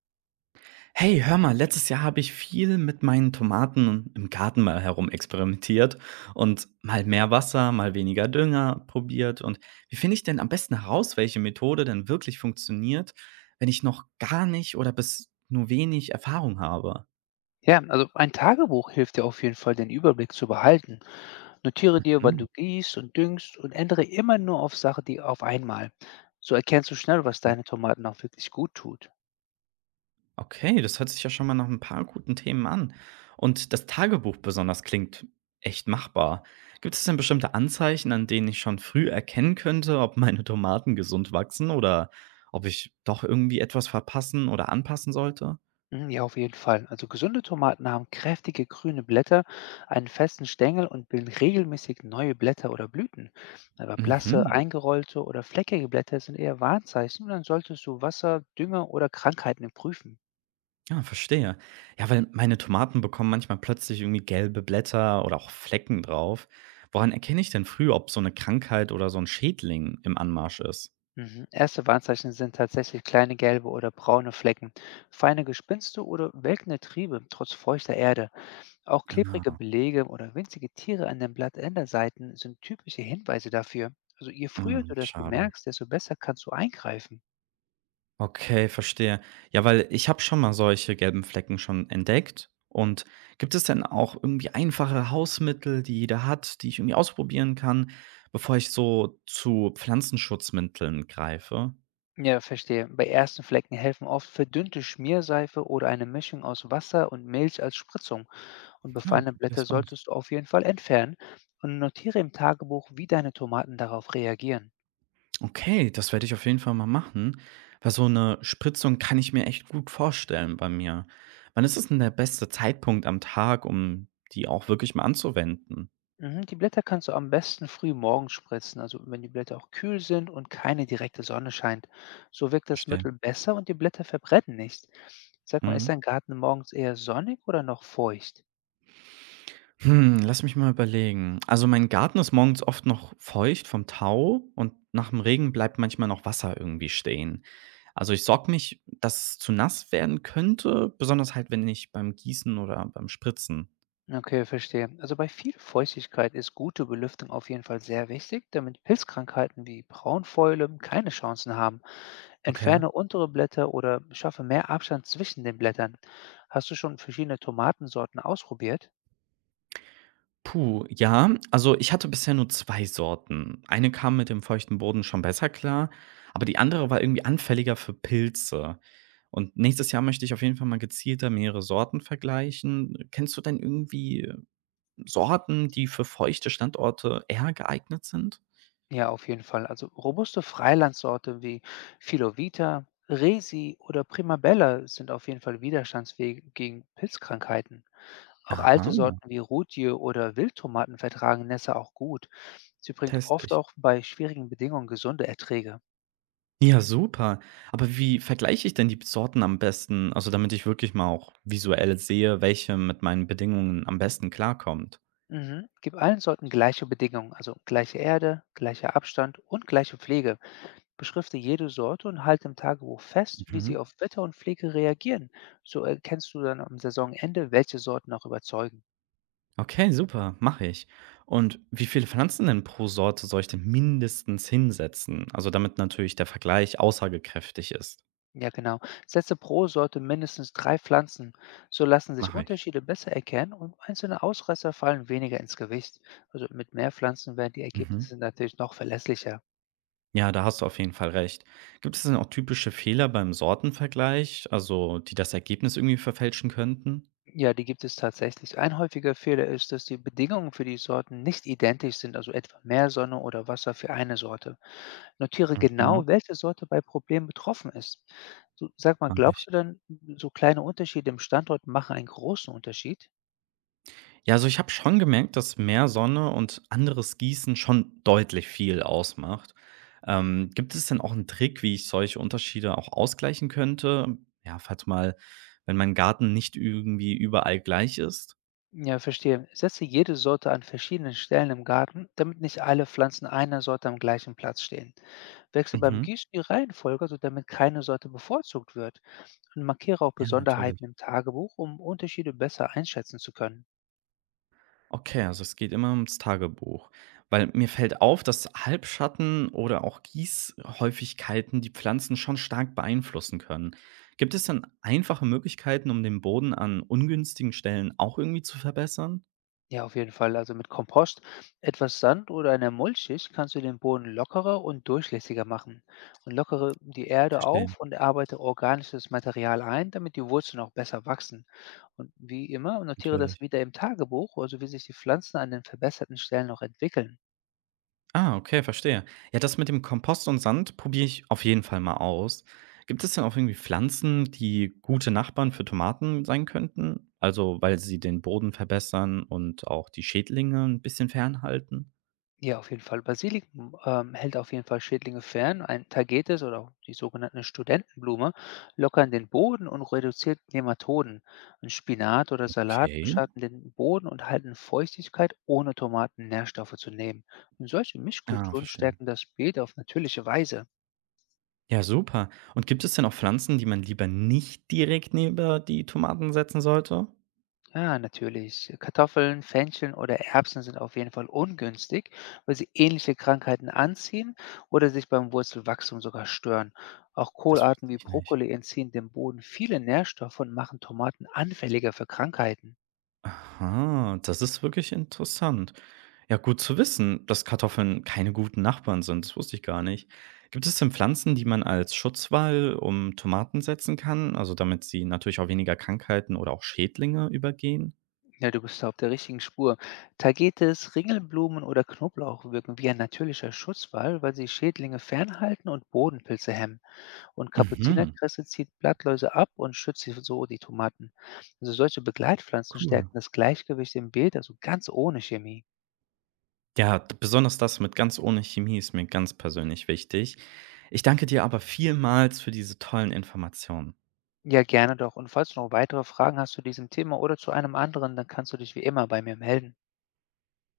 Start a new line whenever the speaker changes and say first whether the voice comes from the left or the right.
right: Hey, hör mal, letztes Jahr habe ich viel mit meinen Tomaten im Garten mal herumexperimentiert und mal mehr Wasser, mal weniger Dünger probiert. Und wie finde ich denn am besten heraus, welche Methode denn wirklich funktioniert, wenn ich noch gar nicht oder bis nur wenig Erfahrung habe?
left: Ja, also ein Tagebuch hilft dir auf jeden Fall, den Überblick zu behalten. Notiere dir, wann du
right: Hm.
left: gießt und düngst und ändere immer nur auf Sachen, die auf einmal. So erkennst du schnell, was deine Tomaten auch wirklich gut tut.
right: Okay, das hört sich ja schon mal nach ein paar guten Themen an. Und das Tagebuch besonders klingt echt machbar. Gibt es denn bestimmte Anzeichen, an denen ich schon früh erkennen könnte, ob meine Tomaten gesund wachsen oder ob ich doch irgendwie etwas verpassen oder anpassen sollte?
left: Mhm, ja, auf jeden Fall. Also gesunde Tomaten haben kräftige grüne Blätter, einen festen Stängel und bilden regelmäßig neue Blätter oder Blüten. Aber blasse,
right: Mhm.
left: eingerollte oder fleckige Blätter sind eher Warnzeichen und dann solltest du Wasser, Dünger oder Krankheiten prüfen.
right: Ja, verstehe. Ja, weil meine Tomaten bekommen manchmal plötzlich irgendwie gelbe Blätter oder auch Flecken drauf. Woran erkenne ich denn früh, ob so eine Krankheit oder so ein Schädling im Anmarsch ist?
left: Mhm. Erste Warnzeichen sind tatsächlich kleine gelbe oder braune Flecken, feine Gespinste oder welkende Triebe trotz feuchter Erde. Auch klebrige
right: Ah,
left: Belege oder winzige Tiere an den Blattenderseiten sind typische Hinweise dafür. Also je früher
right: mhm,
left: du das
right: schade.
left: bemerkst, desto besser kannst du eingreifen.
right: Okay, verstehe. Ja, weil ich habe schon mal solche gelben Flecken schon entdeckt. Und gibt es denn auch irgendwie einfache Hausmittel, die jeder hat, die ich irgendwie ausprobieren kann, bevor ich so zu Pflanzenschutzmitteln greife?
left: Ja, verstehe. Bei ersten Flecken helfen oft verdünnte Schmierseife oder eine Mischung aus Wasser und Milch als Spritzung. Und
right: Ja,
left: befallene Blätter
right: probier's aus.
left: solltest du auf jeden Fall entfernen und notiere im Tagebuch, wie deine Tomaten darauf reagieren.
right: Okay, das werde ich auf jeden Fall mal machen, weil so eine Spritzung kann ich mir echt gut vorstellen bei mir. Wann ist es denn der beste Zeitpunkt am Tag, um die auch wirklich mal anzuwenden?
left: Mhm, die Blätter kannst du am besten früh morgens spritzen, also wenn die Blätter auch kühl sind und keine direkte Sonne scheint. So wirkt das
right: Verstehe.
left: Mittel besser und die Blätter verbrennen nicht. Sag mal, ist
right: Mhm.
left: dein Garten morgens eher sonnig oder noch feucht?
right: Hm, lass mich mal überlegen. Also mein Garten ist morgens oft noch feucht vom Tau und nach dem Regen bleibt manchmal noch Wasser irgendwie stehen. Also ich sorge mich, dass es zu nass werden könnte, besonders halt, wenn ich beim Gießen oder beim Spritzen.
left: Okay, verstehe. Also bei viel Feuchtigkeit ist gute Belüftung auf jeden Fall sehr wichtig, damit Pilzkrankheiten wie Braunfäule keine Chancen haben.
right: Okay.
left: Entferne untere Blätter oder schaffe mehr Abstand zwischen den Blättern. Hast du schon verschiedene Tomatensorten ausprobiert?
right: Puh, ja, also ich hatte bisher nur zwei Sorten. Eine kam mit dem feuchten Boden schon besser klar, aber die andere war irgendwie anfälliger für Pilze. Und nächstes Jahr möchte ich auf jeden Fall mal gezielter mehrere Sorten vergleichen. Kennst du denn irgendwie Sorten, die für feuchte Standorte eher geeignet sind?
left: Ja, auf jeden Fall. Also robuste Freilandsorte wie Filovita, Resi oder Primabella sind auf jeden Fall widerstandsfähig gegen Pilzkrankheiten. Auch
right: Aha,
left: alte Sorten wie Rudie oder Wildtomaten vertragen Nässe auch gut. Sie bringt
right: teste
left: oft
right: ich.
left: auch bei schwierigen Bedingungen gesunde Erträge.
right: Ja, super. Aber wie vergleiche ich denn die Sorten am besten? Also, damit ich wirklich mal auch visuell sehe, welche mit meinen Bedingungen am besten klarkommt.
left: Mhm. Gib allen Sorten gleiche Bedingungen, also gleiche Erde, gleicher Abstand und gleiche Pflege. Beschrifte jede Sorte und halte im Tagebuch fest, wie sie
right: Mhm.
left: auf Wetter und Pflege reagieren. So erkennst du dann am Saisonende, welche Sorten auch überzeugen.
right: Okay, super, mache ich. Und wie viele Pflanzen denn pro Sorte soll ich denn mindestens hinsetzen? Also, damit natürlich der Vergleich aussagekräftig ist.
left: Ja, genau. Setze pro Sorte mindestens 3 Pflanzen. So lassen sich
right: Mache ich.
left: Unterschiede besser erkennen und einzelne Ausreißer fallen weniger ins Gewicht. Also mit mehr Pflanzen werden die
right: Mhm.
left: Ergebnisse natürlich noch verlässlicher.
right: Ja, da hast du auf jeden Fall recht. Gibt es denn auch typische Fehler beim Sortenvergleich, also die das Ergebnis irgendwie verfälschen könnten?
left: Ja, die gibt es tatsächlich. Ein häufiger Fehler ist, dass die Bedingungen für die Sorten nicht identisch sind, also etwa mehr Sonne oder Wasser für eine Sorte. Notiere
right: Mhm,
left: genau, welche Sorte bei Problemen betroffen ist. So, sag mal,
right: mache
left: glaubst
right: ich.
left: du denn, so kleine Unterschiede im Standort machen einen großen Unterschied?
right: Ja, also ich habe schon gemerkt, dass mehr Sonne und anderes Gießen schon deutlich viel ausmacht. Gibt es denn auch einen Trick, wie ich solche Unterschiede auch ausgleichen könnte? Ja, falls mal, wenn mein Garten nicht irgendwie überall gleich ist?
left: Ja, verstehe. Setze jede Sorte an verschiedenen Stellen im Garten, damit nicht alle Pflanzen einer Sorte am gleichen Platz stehen. Wechsle beim
right: Mhm.
left: Gießen die Reihenfolge, so damit keine Sorte bevorzugt wird. Und markiere auch
right: Ja, natürlich.
left: Besonderheiten im Tagebuch, um Unterschiede besser einschätzen zu können.
right: Okay, also es geht immer ums Tagebuch. Weil mir fällt auf, dass Halbschatten oder auch Gießhäufigkeiten die Pflanzen schon stark beeinflussen können. Gibt es dann einfache Möglichkeiten, um den Boden an ungünstigen Stellen auch irgendwie zu verbessern?
left: Ja, auf jeden Fall. Also mit Kompost, etwas Sand oder einer Mulchschicht kannst du den Boden lockerer und durchlässiger machen. Und lockere die Erde
right: Verstehe,
left: auf und arbeite organisches Material ein, damit die Wurzeln auch besser wachsen. Und wie immer, notiere das
right: natürlich.
left: wieder im Tagebuch, also wie sich die Pflanzen an den verbesserten Stellen noch entwickeln.
right: Ah, okay, verstehe. Ja, das mit dem Kompost und Sand probiere ich auf jeden Fall mal aus. Gibt es denn auch irgendwie Pflanzen, die gute Nachbarn für Tomaten sein könnten? Also, weil sie den Boden verbessern und auch die Schädlinge ein bisschen fernhalten?
left: Ja, auf jeden Fall. Basilikum, hält auf jeden Fall Schädlinge fern. Ein Tagetes oder auch die sogenannte Studentenblume lockern den Boden und reduziert Nematoden. Ein Spinat oder Salat
right: Okay.
left: beschatten den Boden und halten Feuchtigkeit, ohne Tomaten Nährstoffe zu nehmen. Und solche
right: Ah,
left: Mischkulturen
right: verstehe.
left: stärken das Beet auf natürliche Weise.
right: Ja, super. Und gibt es denn auch Pflanzen, die man lieber nicht direkt neben die Tomaten setzen sollte?
left: Ja, natürlich. Kartoffeln, Fencheln oder Erbsen sind auf jeden Fall ungünstig, weil sie ähnliche Krankheiten anziehen oder sich beim Wurzelwachstum sogar stören. Auch
right: Das
left: Kohlarten
right: wusste
left: wie
right: ich nicht.
left: Brokkoli entziehen dem Boden viele Nährstoffe und machen Tomaten anfälliger für Krankheiten.
right: Aha, das ist wirklich interessant. Ja, gut zu wissen, dass Kartoffeln keine guten Nachbarn sind. Das wusste ich gar nicht. Gibt es denn Pflanzen, die man als Schutzwall um Tomaten setzen kann? Also damit sie natürlich auch weniger Krankheiten oder auch Schädlinge übergehen?
left: Ja, du bist da auf der richtigen Spur. Tagetes, Ringelblumen oder Knoblauch wirken wie ein natürlicher Schutzwall, weil sie Schädlinge fernhalten und Bodenpilze hemmen. Und
right: Mhm,
left: Kapuzinerkresse zieht Blattläuse ab und schützt sie so die Tomaten. Also solche Begleitpflanzen stärken
right: cool.
left: das Gleichgewicht im Beet, also ganz ohne Chemie.
right: Ja, d besonders das mit ganz ohne Chemie ist mir ganz persönlich wichtig. Ich danke dir aber vielmals für diese tollen Informationen.
left: Ja, gerne doch. Und falls du noch weitere Fragen hast zu diesem Thema oder zu einem anderen, dann kannst du dich wie immer bei mir melden.